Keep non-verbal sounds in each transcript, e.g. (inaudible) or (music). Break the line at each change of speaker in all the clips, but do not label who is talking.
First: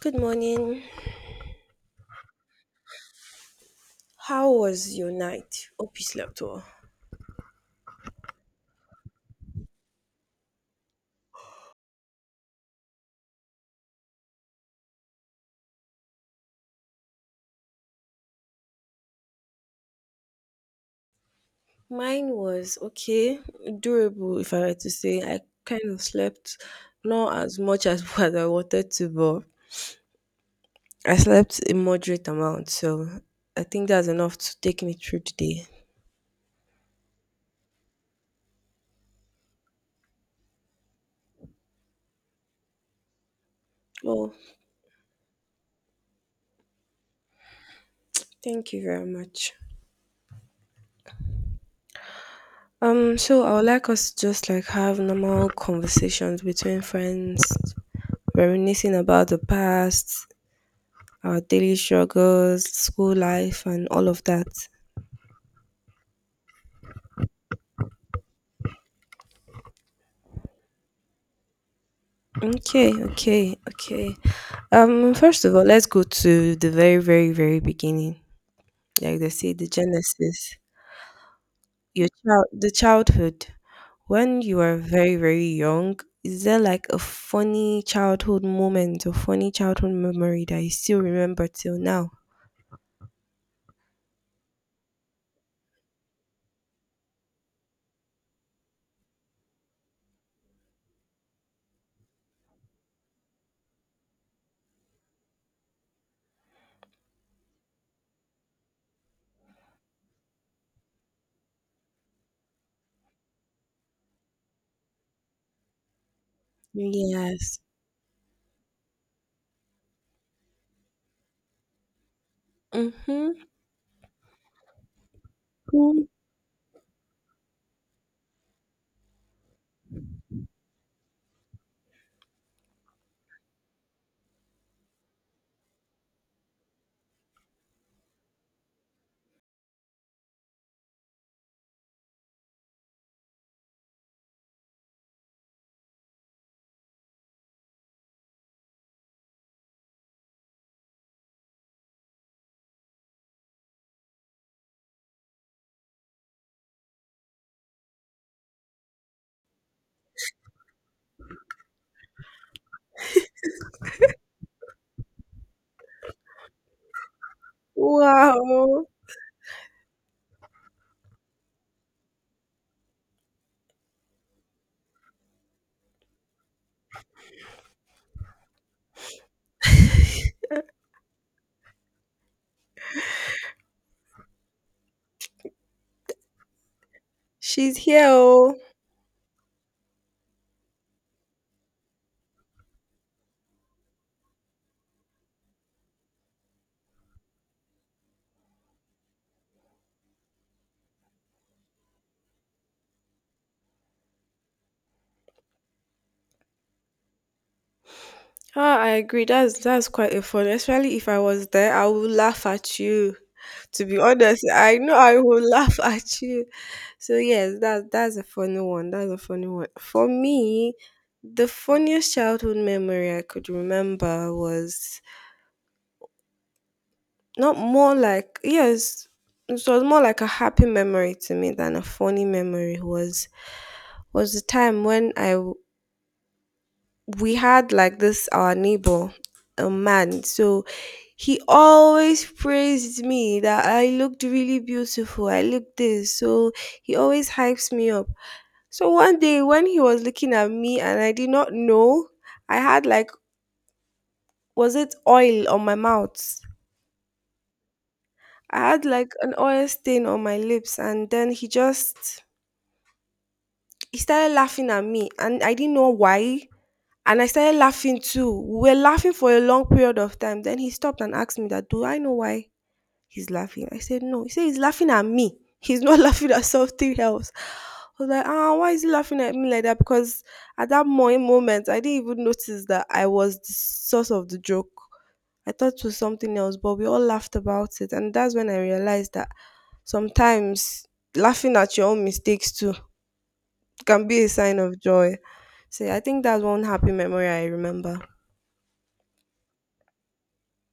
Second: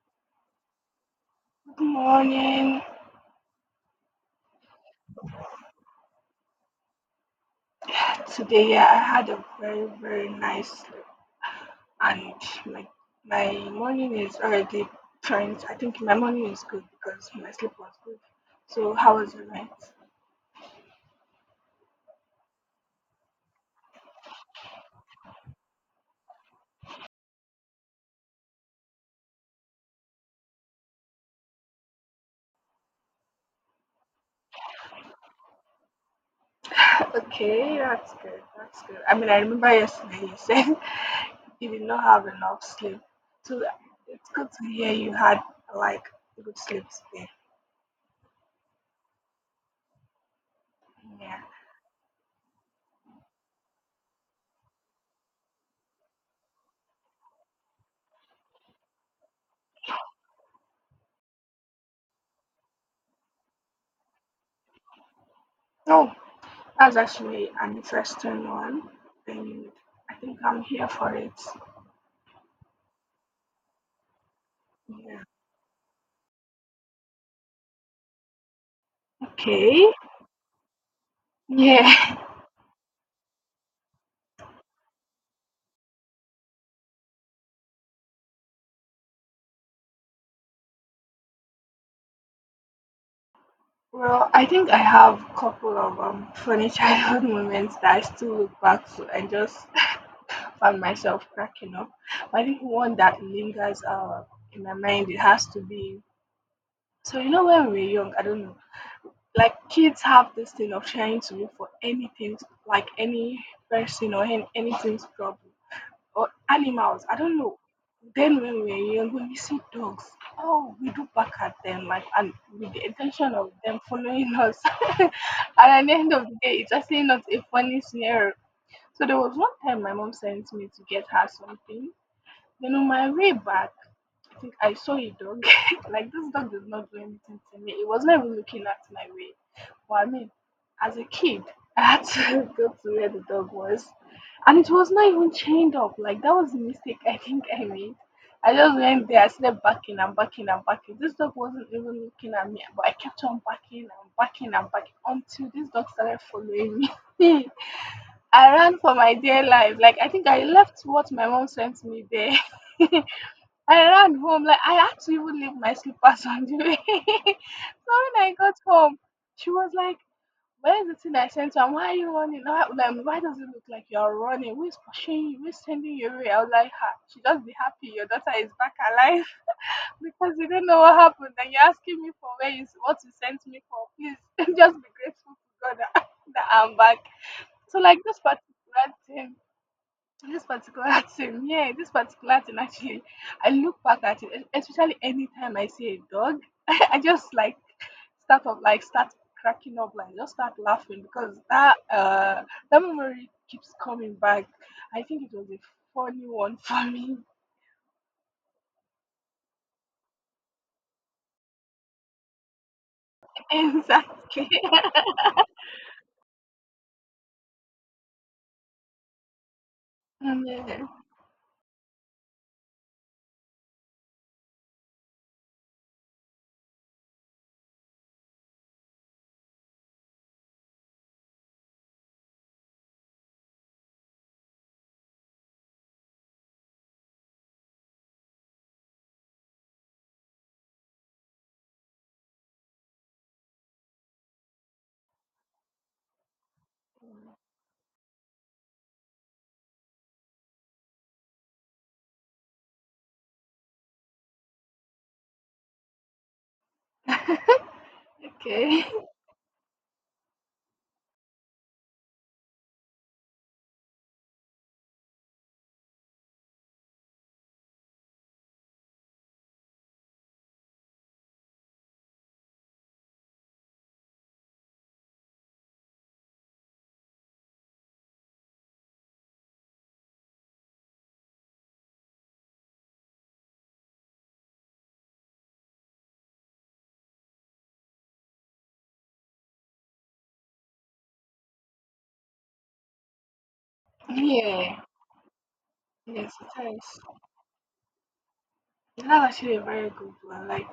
Good morning.
Good morning.
How was your night? Hope you slept well.
Today, yeah, I had a very nice sleep, and my my morning is already I think my morning is good because my sleep was good. So how was your night?
Mine was okay, durable, if I were to say. I kind of slept not as much as (laughs) what I wanted to, but I slept a moderate amount. So I think that's enough to take me through the day.
(laughs) Okay, that's good. That's good. I mean, I remember yesterday you said (laughs) you did not have enough sleep, so it's
Well,
good to hear you had, like, good sleep today.
thank you very much.
Yeah.
So I would like us to just like have normal conversations between friends, reminiscing about the past, our daily struggles, school life, and all of that.
Oh, that's actually an interesting one, and I think I'm here for it.
Okay, okay, okay.
Yeah.
First of all, let's go to the very, very, very beginning. Like they say, the
Okay.
genesis, your
Yeah. (laughs)
child, the childhood. When you are very, very young, is there like a funny childhood moment or funny childhood memory that you still remember till now?
Well, I think I have a couple of funny childhood (laughs) moments that I still look back to and just (laughs) find myself cracking up. But I think one that lingers, in my mind, it has to be. So, when we were young, I don't know, like kids have this thing of trying to look for anything, like any person or anything's problem, or animals. I don't know.
Yes.
Then when we were young, when we see dogs, oh, we do bark at them, like, and with the
Mm-hmm.
intention of them following us. (laughs) And at the end of the day, it's actually not a funny scenario. So there was one time my mom sent me to get her something. Then on my way back, I think I saw a dog. (laughs) Like, this dog did not do anything to me. It was not even looking at my way. But I mean, as a kid, (laughs) I had to (laughs) go to where the dog was, and it was not even chained up. Like, that was a mistake I (laughs) think I made. I just went there. I started backing and backing and backing. This dog wasn't even looking at me, but I kept on backing and backing and backing until this dog started following me. (laughs) I ran for my dear life. Like, I think I left what my mom sent me there. (laughs) I ran home. Like, I had to even leave my slippers on the way. (laughs) So when I got
Wow.
home, she was like, "Where's the thing I sent you? And why are you running? Why, like, why does it look like you're running? Who's pushing you? Who's sending you away?" I was like, "Ha! She just be happy your daughter is back alive (laughs) because you don't know what happened, and you're asking me for where you what you sent me for. Please (laughs) just be grateful to God that, (laughs) that I'm back."
She's
So, like,
here. Oh.
thing this particular (laughs) thing, yeah, this particular thing actually, I look back at it, especially anytime I see a dog, (laughs) I just, like, start up, like, start cracking up, like, just start laughing because that memory keeps coming back. I think it was a funny one for me.
Ah, I agree. That's quite a fun. Especially if I was there, I would laugh at you.
(laughs)
To be honest,
Exactly.
I
(laughs)
know I will (laughs) laugh at you. So yes, that's a funny one. That's a funny one. For me,
Yeah.
the funniest childhood memory I could remember was not more like yes, it was more like a happy memory to me than a funny memory was the time when we had like this our neighbor, a man. So he always praised me that I looked really beautiful, I looked this. So he always hypes me up. So one day when he was looking at me and I did not know, I had like, was it oil on my mouth?
(laughs) Okay.
I had like an oil stain on my lips, and then he started laughing at me, and I didn't know why. And I started laughing too. We were laughing for a long period of time. Then he stopped and asked me that, do I know why he's laughing? I said, no. He said, he's laughing at me. He's not (laughs) laughing at something else. I was like, ah, why is he laughing at me like that? Because at that moment, I didn't even notice that I was the source of the joke. I thought it was something else, but we all laughed about it. And that's when I realized that sometimes laughing at your own mistakes too can be a sign of
Yeah.
joy. So yeah, I think
Yes,
that's one
it
happy
is.
memory I remember.
That's actually a very good one. Like,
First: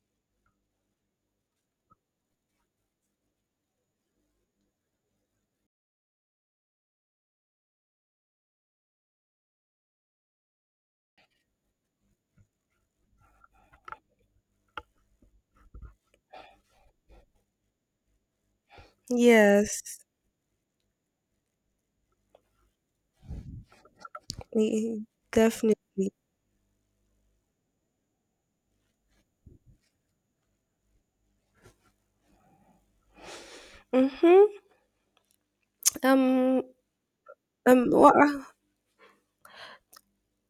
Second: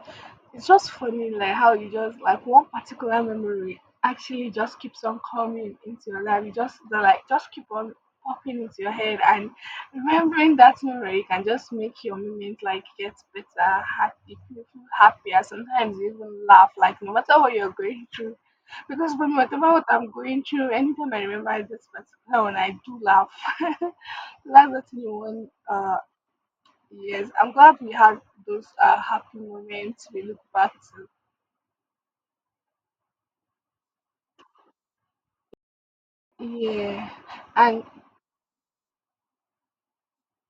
it's just funny, like how you just, like, one particular memory actually just keeps on coming into your life. You just they, like, just keep on popping into your head, and remembering that memory can just make your moment, like, get better, happy, you feel happier. Sometimes you even laugh, like, no matter what you're going through. Because when whatever what
Yes,
I'm going through, anytime I remember this particular one, I do laugh. (laughs) That's the
y-
thing.
definitely.
Uh, yes, I'm glad we had those happy moments. We look back to.
Mm-hmm. Um,
Yeah, and
um, what,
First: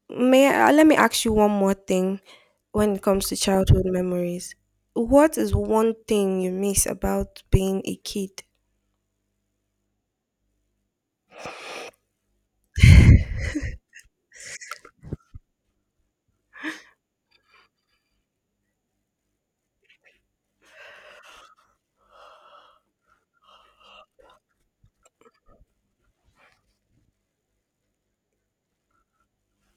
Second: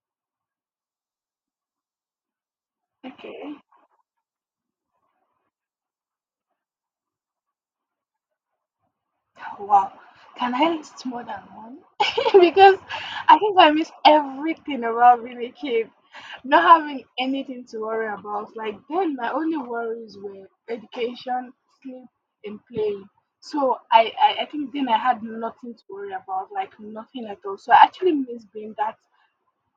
may I, let me ask you one more thing when it comes to
okay,
childhood memories. What is one thing you miss about being a kid?
wow. Can I list more than one? (laughs) Because I think I miss everything about being a kid, not having anything to worry about. Like then, my only worries were education, sleep, and playing. So I think then I had nothing to worry about, like nothing at all. So I actually miss being that,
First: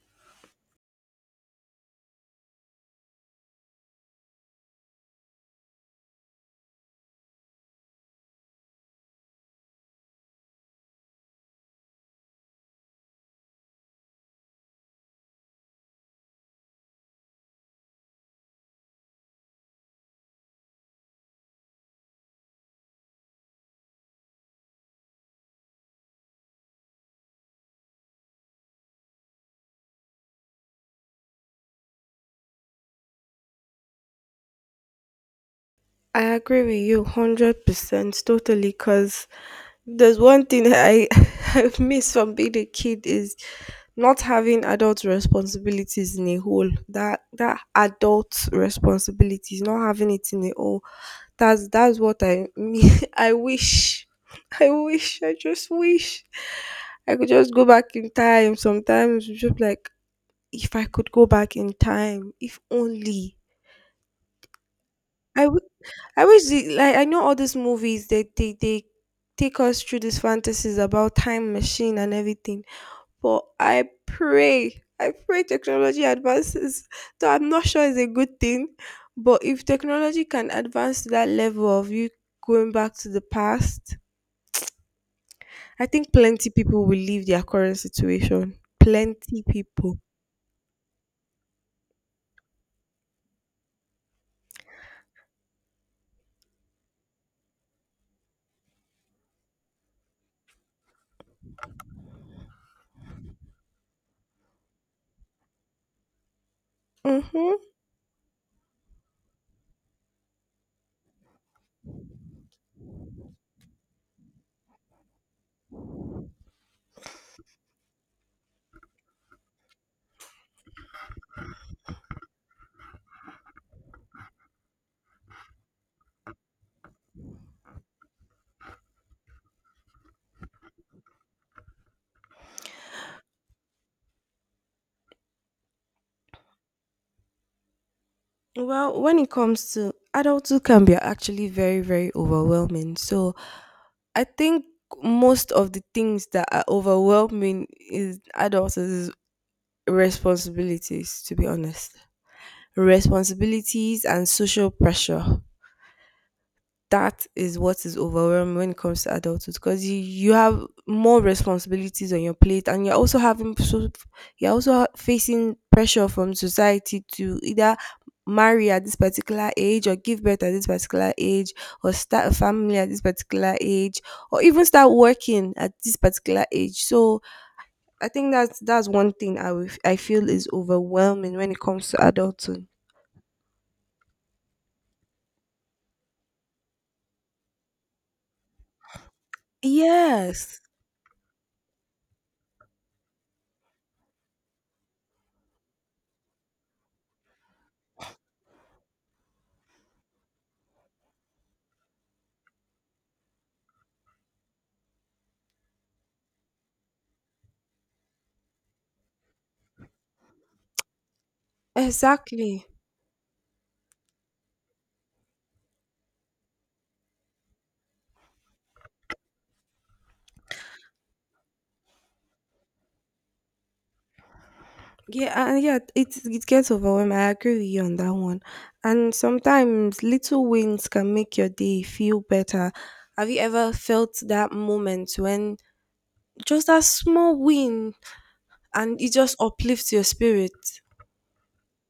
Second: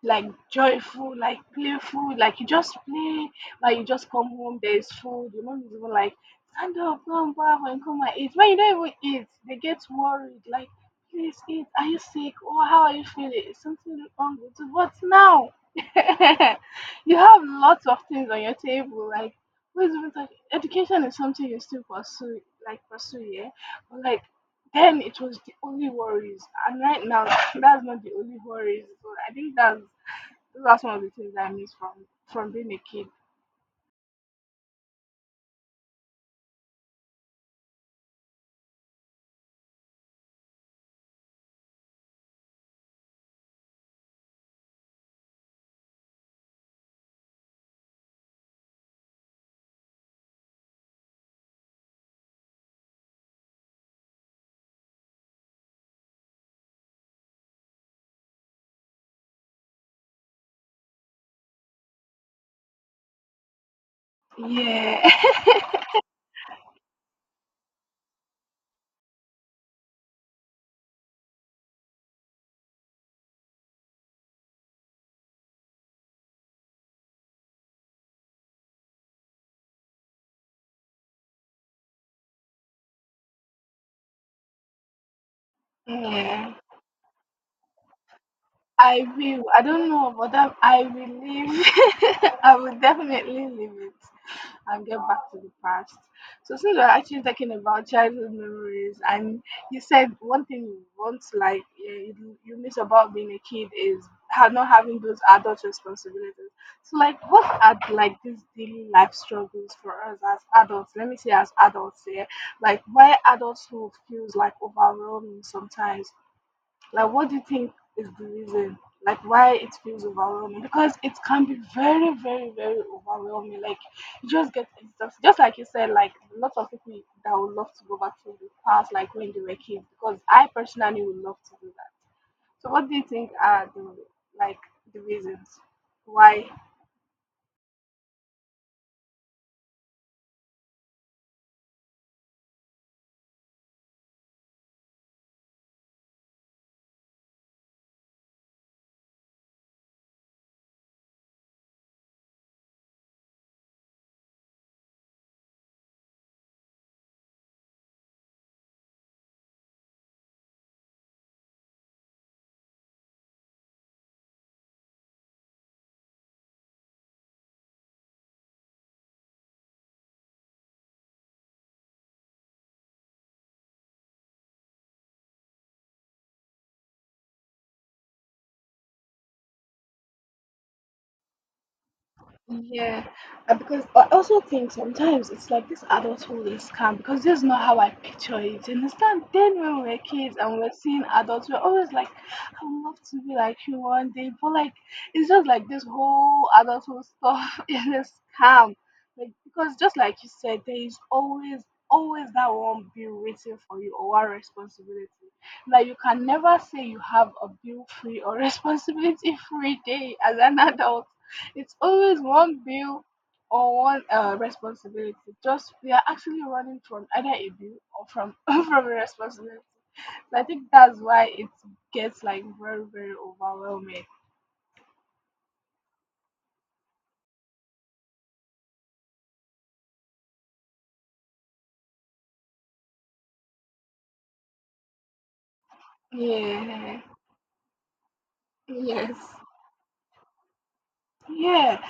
like, joyful, like, playful, like you just play, like you just come home, there's food, your mom is even like, stand up, go and bath and come and eat. When you don't even eat, they get worried, like, please eat, are you sick? Or how are you feeling? Is something wrong with you? What now? (laughs) You have lots of things on your table, like, what is even talking? Education is something you still pursue, like, pursue, yeah. But, like, then it was the only worries, and right now (laughs) (clears throat) that's not the only worries. So I think that's one of the things I miss from being a kid.
I agree with you 100% totally because there's one thing I (laughs) have missed from being a kid is not having adult responsibilities in a whole. That adult responsibilities, not having it in a whole. That's what I mean. (laughs) I wish. I wish. I just wish I could just go back in time. Sometimes it's just like if I could go back in time, if only.
Yeah.
I,
(laughs)
w- I wish the like I know all these movies they take us through these fantasies about time machine and everything. But I pray technology advances. Though I'm not sure it's a good thing, but if technology can advance to that level of you going back to the past, I think plenty
Yeah.
people will leave their current situation.
I
Plenty
will. I don't
people.
know, but that I will live. (laughs) I will definitely live it, and get back to the past. So, since we're actually talking about childhood memories, and you said one thing you want, like you, you miss about being a kid is not having those adult responsibilities. So, like, what
Mm-hmm.
are, like, these daily life struggles for us as adults? Let me say as adults here, like, why adulthood feels, like, overwhelming sometimes, like, what do you think is the reason? Like, why it feels overwhelming? Because it can be very, very, very overwhelming. Like, you just get exhausted. Just like you said, like, lots of people that would love to go back to the past, like when they were kids, because I personally would love to do that. So, what do you think are the, like, the reasons why?
Well, when it comes to adulthood, can be actually very, very overwhelming. So I think most of the things that are overwhelming is adults is responsibilities, to be honest. Responsibilities and social pressure, that is what is overwhelming when it comes to adulthood, because you have more responsibilities on your plate, and you're also having so you're also facing pressure from society to either marry at this particular age, or give birth at this particular age, or start a family at this particular age, or even start working at this particular age. So I think that's one thing I will, I feel is overwhelming when it comes to adulthood.
Yeah, because I also think sometimes it's like this adulthood is scam because this is not how I picture it. You understand? Then when we are kids and
Yes,
we are seeing adults, we are always like, I would love to be like you one day, but, like, it's just like this whole adulthood stuff (laughs) is a scam. Like, because just like you said, there is always that one bill waiting for you or one responsibility. Like, you can never say you have a bill free or (laughs) responsibility free day as an adult. It's always one
exactly.
bill or one, responsibility. Just, we are actually running from either a bill or from (laughs) from a responsibility. So I think that's why it gets, like, very very overwhelming.
Yeah, yeah, it gets overwhelming. I agree with you on that one. And sometimes little wins can make your day feel better. Have you ever felt that moment when just that
Yeah.
small win and it
Yes.
just uplifts your spirit?
Yeah,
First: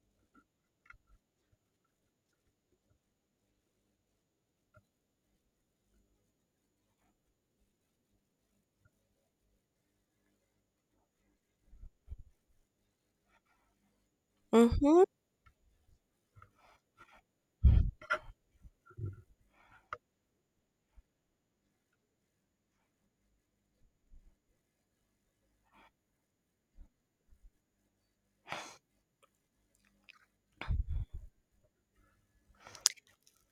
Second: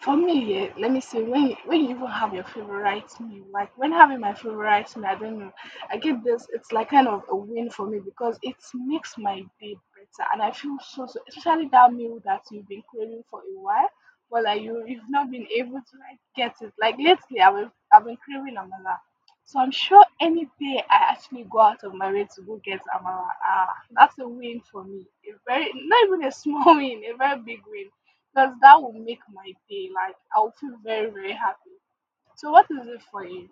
for me, yeah, let me say when you even have your favorite meal, like when having my favorite meal, I don't know, I get this. It's like kind of a win for me because it makes my day better, and I feel so so. Especially that meal that you've been craving for a while, but, like, you
Mm-hmm.
you've not been able to, like, get it. Like, lately, I've been craving amala, so I'm sure any day I actually go out of my way to go get amala, ah, that's a win for me. A very, not even a small (laughs) win, a very big win, because that will make my day. Like, I'll feel very very happy. So what is it for you?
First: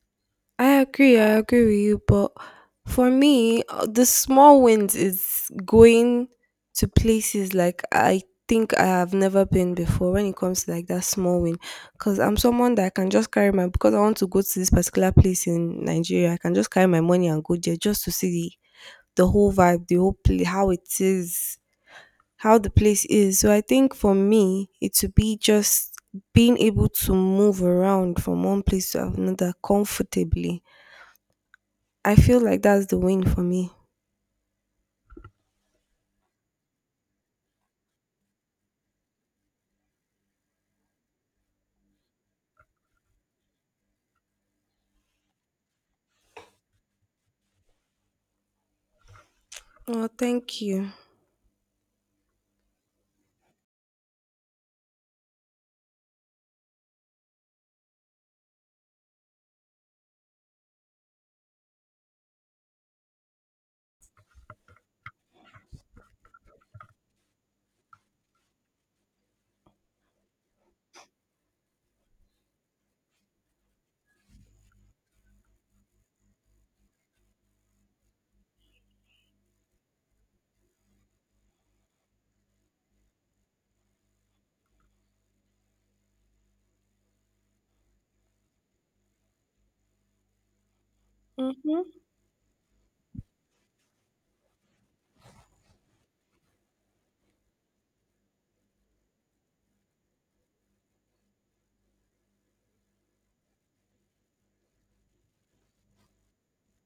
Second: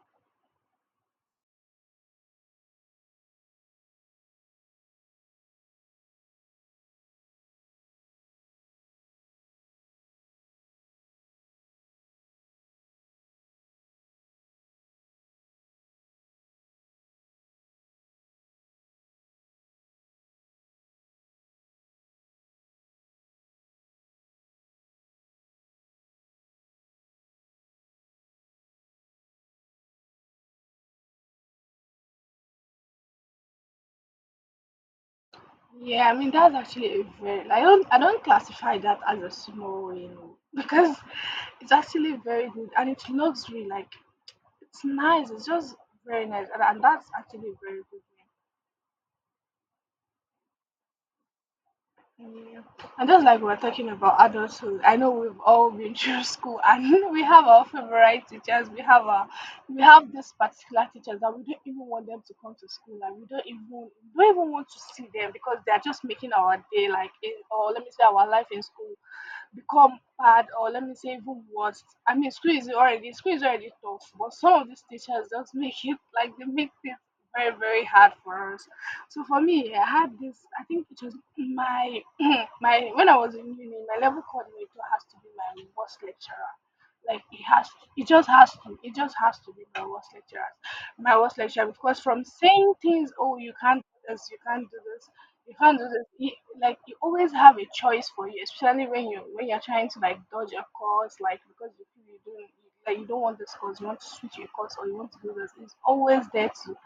I agree. I agree with you. But for me, the small wins is going to places like I think I have never been before when it comes to like that small win. Because I'm someone that I can just carry my, because I want to go to this particular place in Nigeria, I can just carry my money and go there just to see the whole vibe, the whole place, how it is, how the place is. So I think for me, it would be just being able to move around from one place to another comfortably. I feel like that's the win for me.
Yeah, I mean that's actually a very. I don't classify that as a small win oh, (laughs) because it's actually very good and it looks really like it's nice. It's just very nice and that's actually very good.
Oh, thank you.
Yeah. And just like we're talking about adulthood, I know we've all been through (laughs) school and (laughs) we have our favorite teachers. We have our, we have this particular teachers that we don't even want them to come to school and we don't even want to see them because they are just making our day like in, or let me say our life in school become bad or let me say even worse. I mean, school is already tough, but some of these teachers just make it (laughs) like they make things very very hard for us. So for me, I had this. I think it was my (clears throat) my when I was in uni, my level coordinator has to be my worst lecturer. Like it has, it just has to, it just has to be my worst lecturer, my worst lecturer.
Mm-hmm.
Because from saying things, oh, you can't do this, you can't do this. You, like you always have a choice for you, especially when you're trying to, like, dodge a course, like because you feel you don't, like you don't want this course, you want to switch your course or you want to do this. It's always there to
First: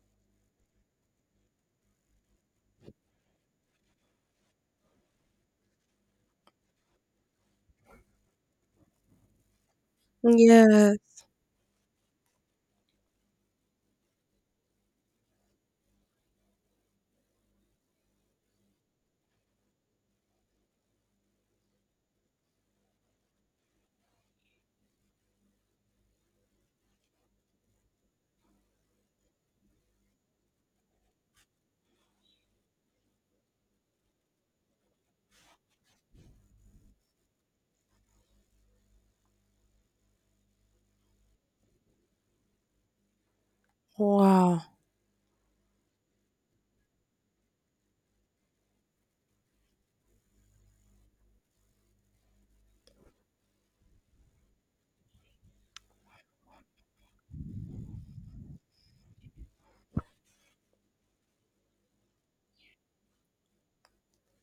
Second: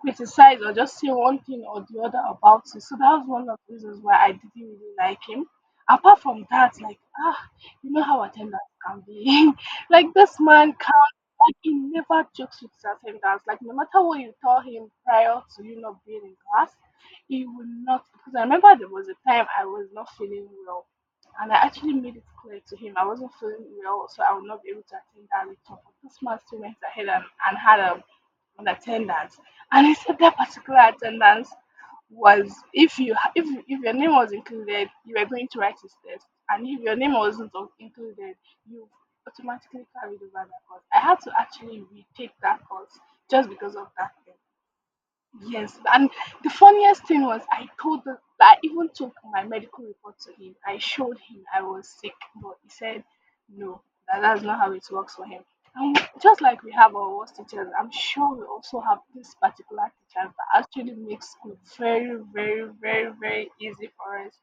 criticize or just say one thing or the other about it. So that was one of the reasons why I didn't really like him. Apart from that, like, ah, you know how attendance can be. (laughs) Like, this man can,
Yes.
like, he never jokes with his attendance. Like, no matter what you tell him prior to you not being in class, he will not because I remember there was a time I was not feeling well. And I actually made it clear to him I wasn't feeling well, so I would not be able to attend that lecture. But this man still went ahead and had a on attendance. And he said that particular attendance was if you if your name was included, you were going to write his test, and if your name wasn't included, you automatically carried over that course. I had to actually retake that course just because of that.
Wow.
Yes, and the funniest thing was I told the I even took my medical report to him. I showed him I was sick, but he said no, that's not how it works for him. And just like we have our worst teachers, I'm sure we also have this particular teacher that actually makes school very, very, very, very easy for us.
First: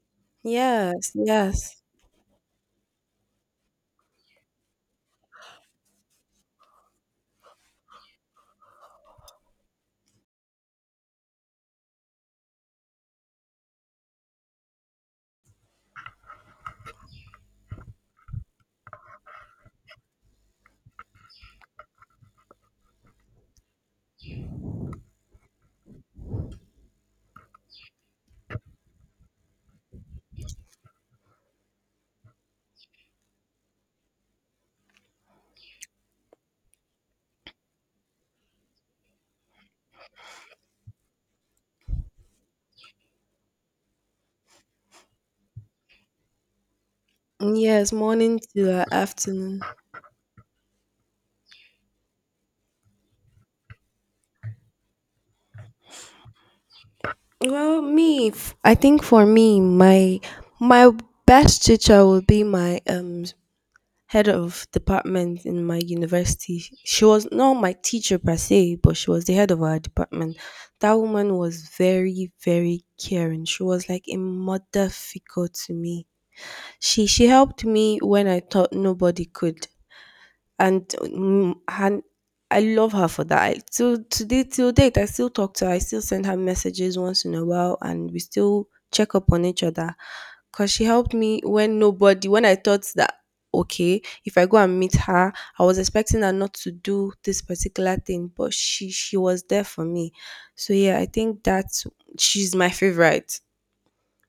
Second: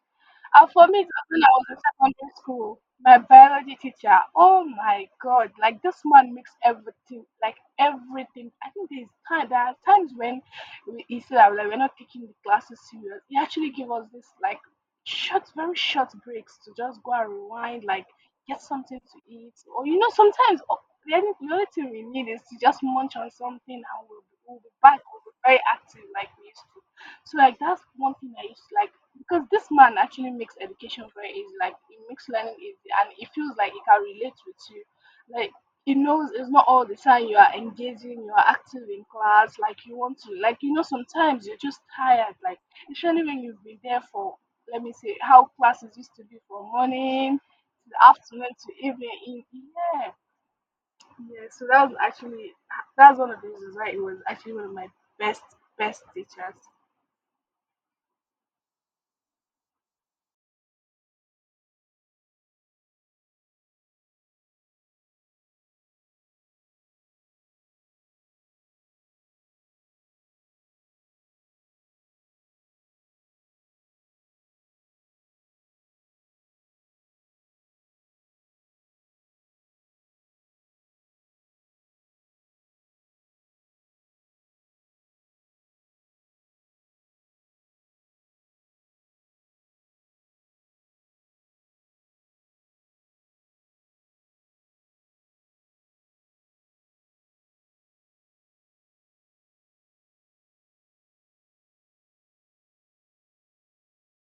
And for me, it
Yes.
was when I was in
Yes.
secondary school, my biology teacher, oh my God, like this man makes everything, like everything. I think there's time, there are times when we, he said that like, we're not taking the classes serious. He actually gave us this like short, very short breaks to just go and rewind, like get something to eat. Or, you know, sometimes oh, the only thing we need is to just munch on something and we'll, we'll be back, we'll be very active like we used to. So, like, that's one thing I used to like because this man actually makes education very easy. Like, he makes learning easy, and it feels like he can relate with you. Like, he knows it's not all the time you are engaging, you are active in class, like you want to. Like, you know, sometimes you're just tired. Like, especially when you've been there for, let me say, how classes used to be from morning to
Yes.
the
Morning
afternoon
to
to evening. In
afternoon.
yeah, yeah. So that was actually that's one of the reasons why it was actually one of my best best teachers.
Well, me, I think for me, my best teacher would be my head of department in my university. She was not my teacher per se, but she was the head of our department. That woman was very, very caring. She was like a mother figure to me. She helped me when I thought nobody could, and mm, and I love her for that. I, till today, till date, I still talk to her. I still send her messages once in a while, and we still check up on each other. Cause she helped me when nobody, when I thought that okay, if I go and meet her, I was expecting her not to do this particular thing, but she was there for me. So yeah, I think that's she's my favorite.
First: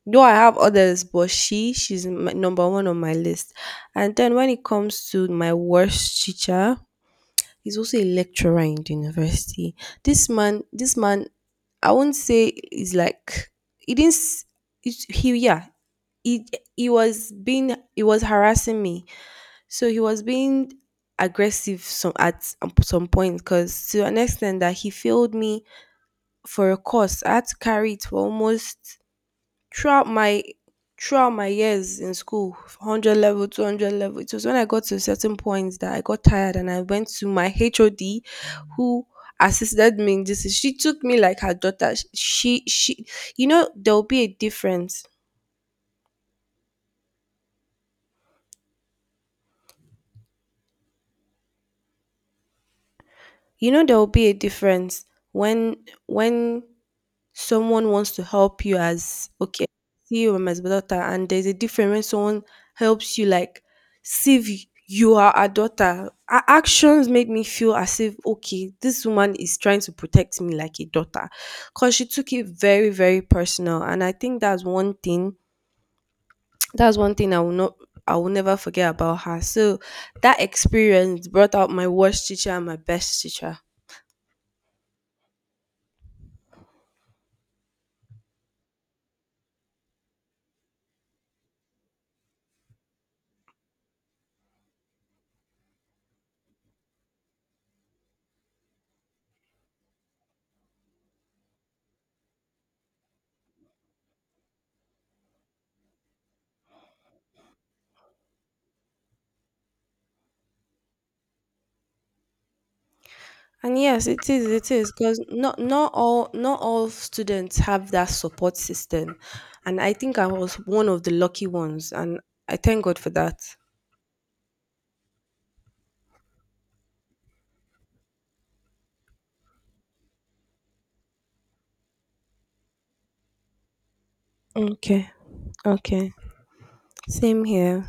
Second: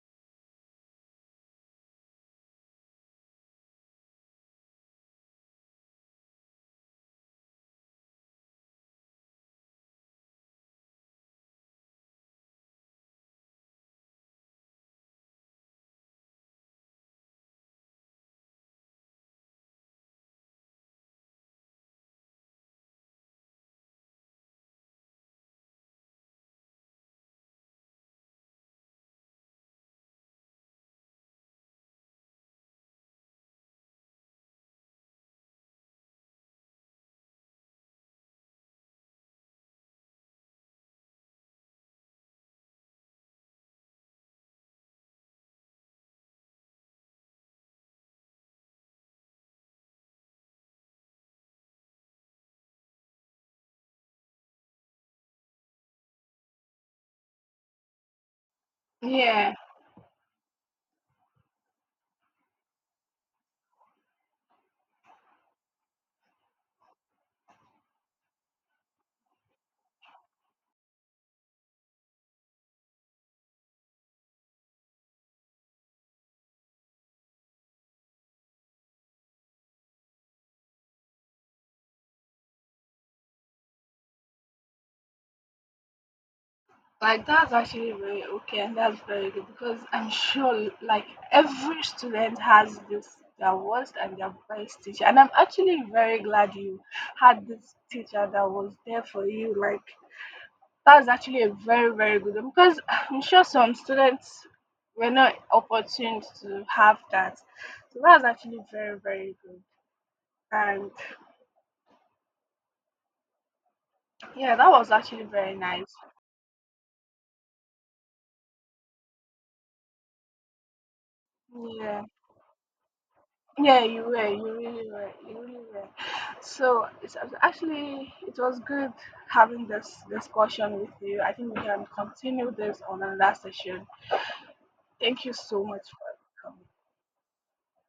Though I have others, but she's my, number one on my list. And then when it comes to my worst teacher, he's also a lecturer in the university. This man, this man, I won't say is like he didn't. S- It's, he yeah, he he was being, he was harassing me. So he was being aggressive some at some point, because to an extent that he failed me for a course. I had to carry it for almost throughout my throughout my years in school, 100 level, 200 level. It was when I got to a certain point that I got tired, and I went to my HOD who assisted me in this. She took me like her daughter. You know, there will be a difference. You know, there will be a difference when, when someone wants to help you as
Yeah.
okay, see you I'm as my daughter, and there's a difference when someone helps you like see if you are a daughter. Her actions made me feel as if okay, this woman is trying to protect me like a daughter, because she took it very, very personal, and I think that's one thing. That's one thing I will not. I will never forget about her. So that experience brought out my worst teacher and my best teacher.
Like, that's actually very okay and that's very good because I'm sure like every student has this their worst and their best teacher and I'm actually very glad you had this teacher that was there for you, like that's actually a very very good one because I'm sure some students were not opportune to have that, so that's actually very very good, and
And yes,
yeah
it
that was
is, because
actually very
not
nice.
all not all students have that support system. And I think I was one of the lucky ones,
Yeah.
and I thank God for that.
Yeah, you were. You really were. You really were. So it's actually it was good having this discussion with you. I think we can continue this on another session.
Okay.
Thank you so much
Okay.
for coming.
Same here.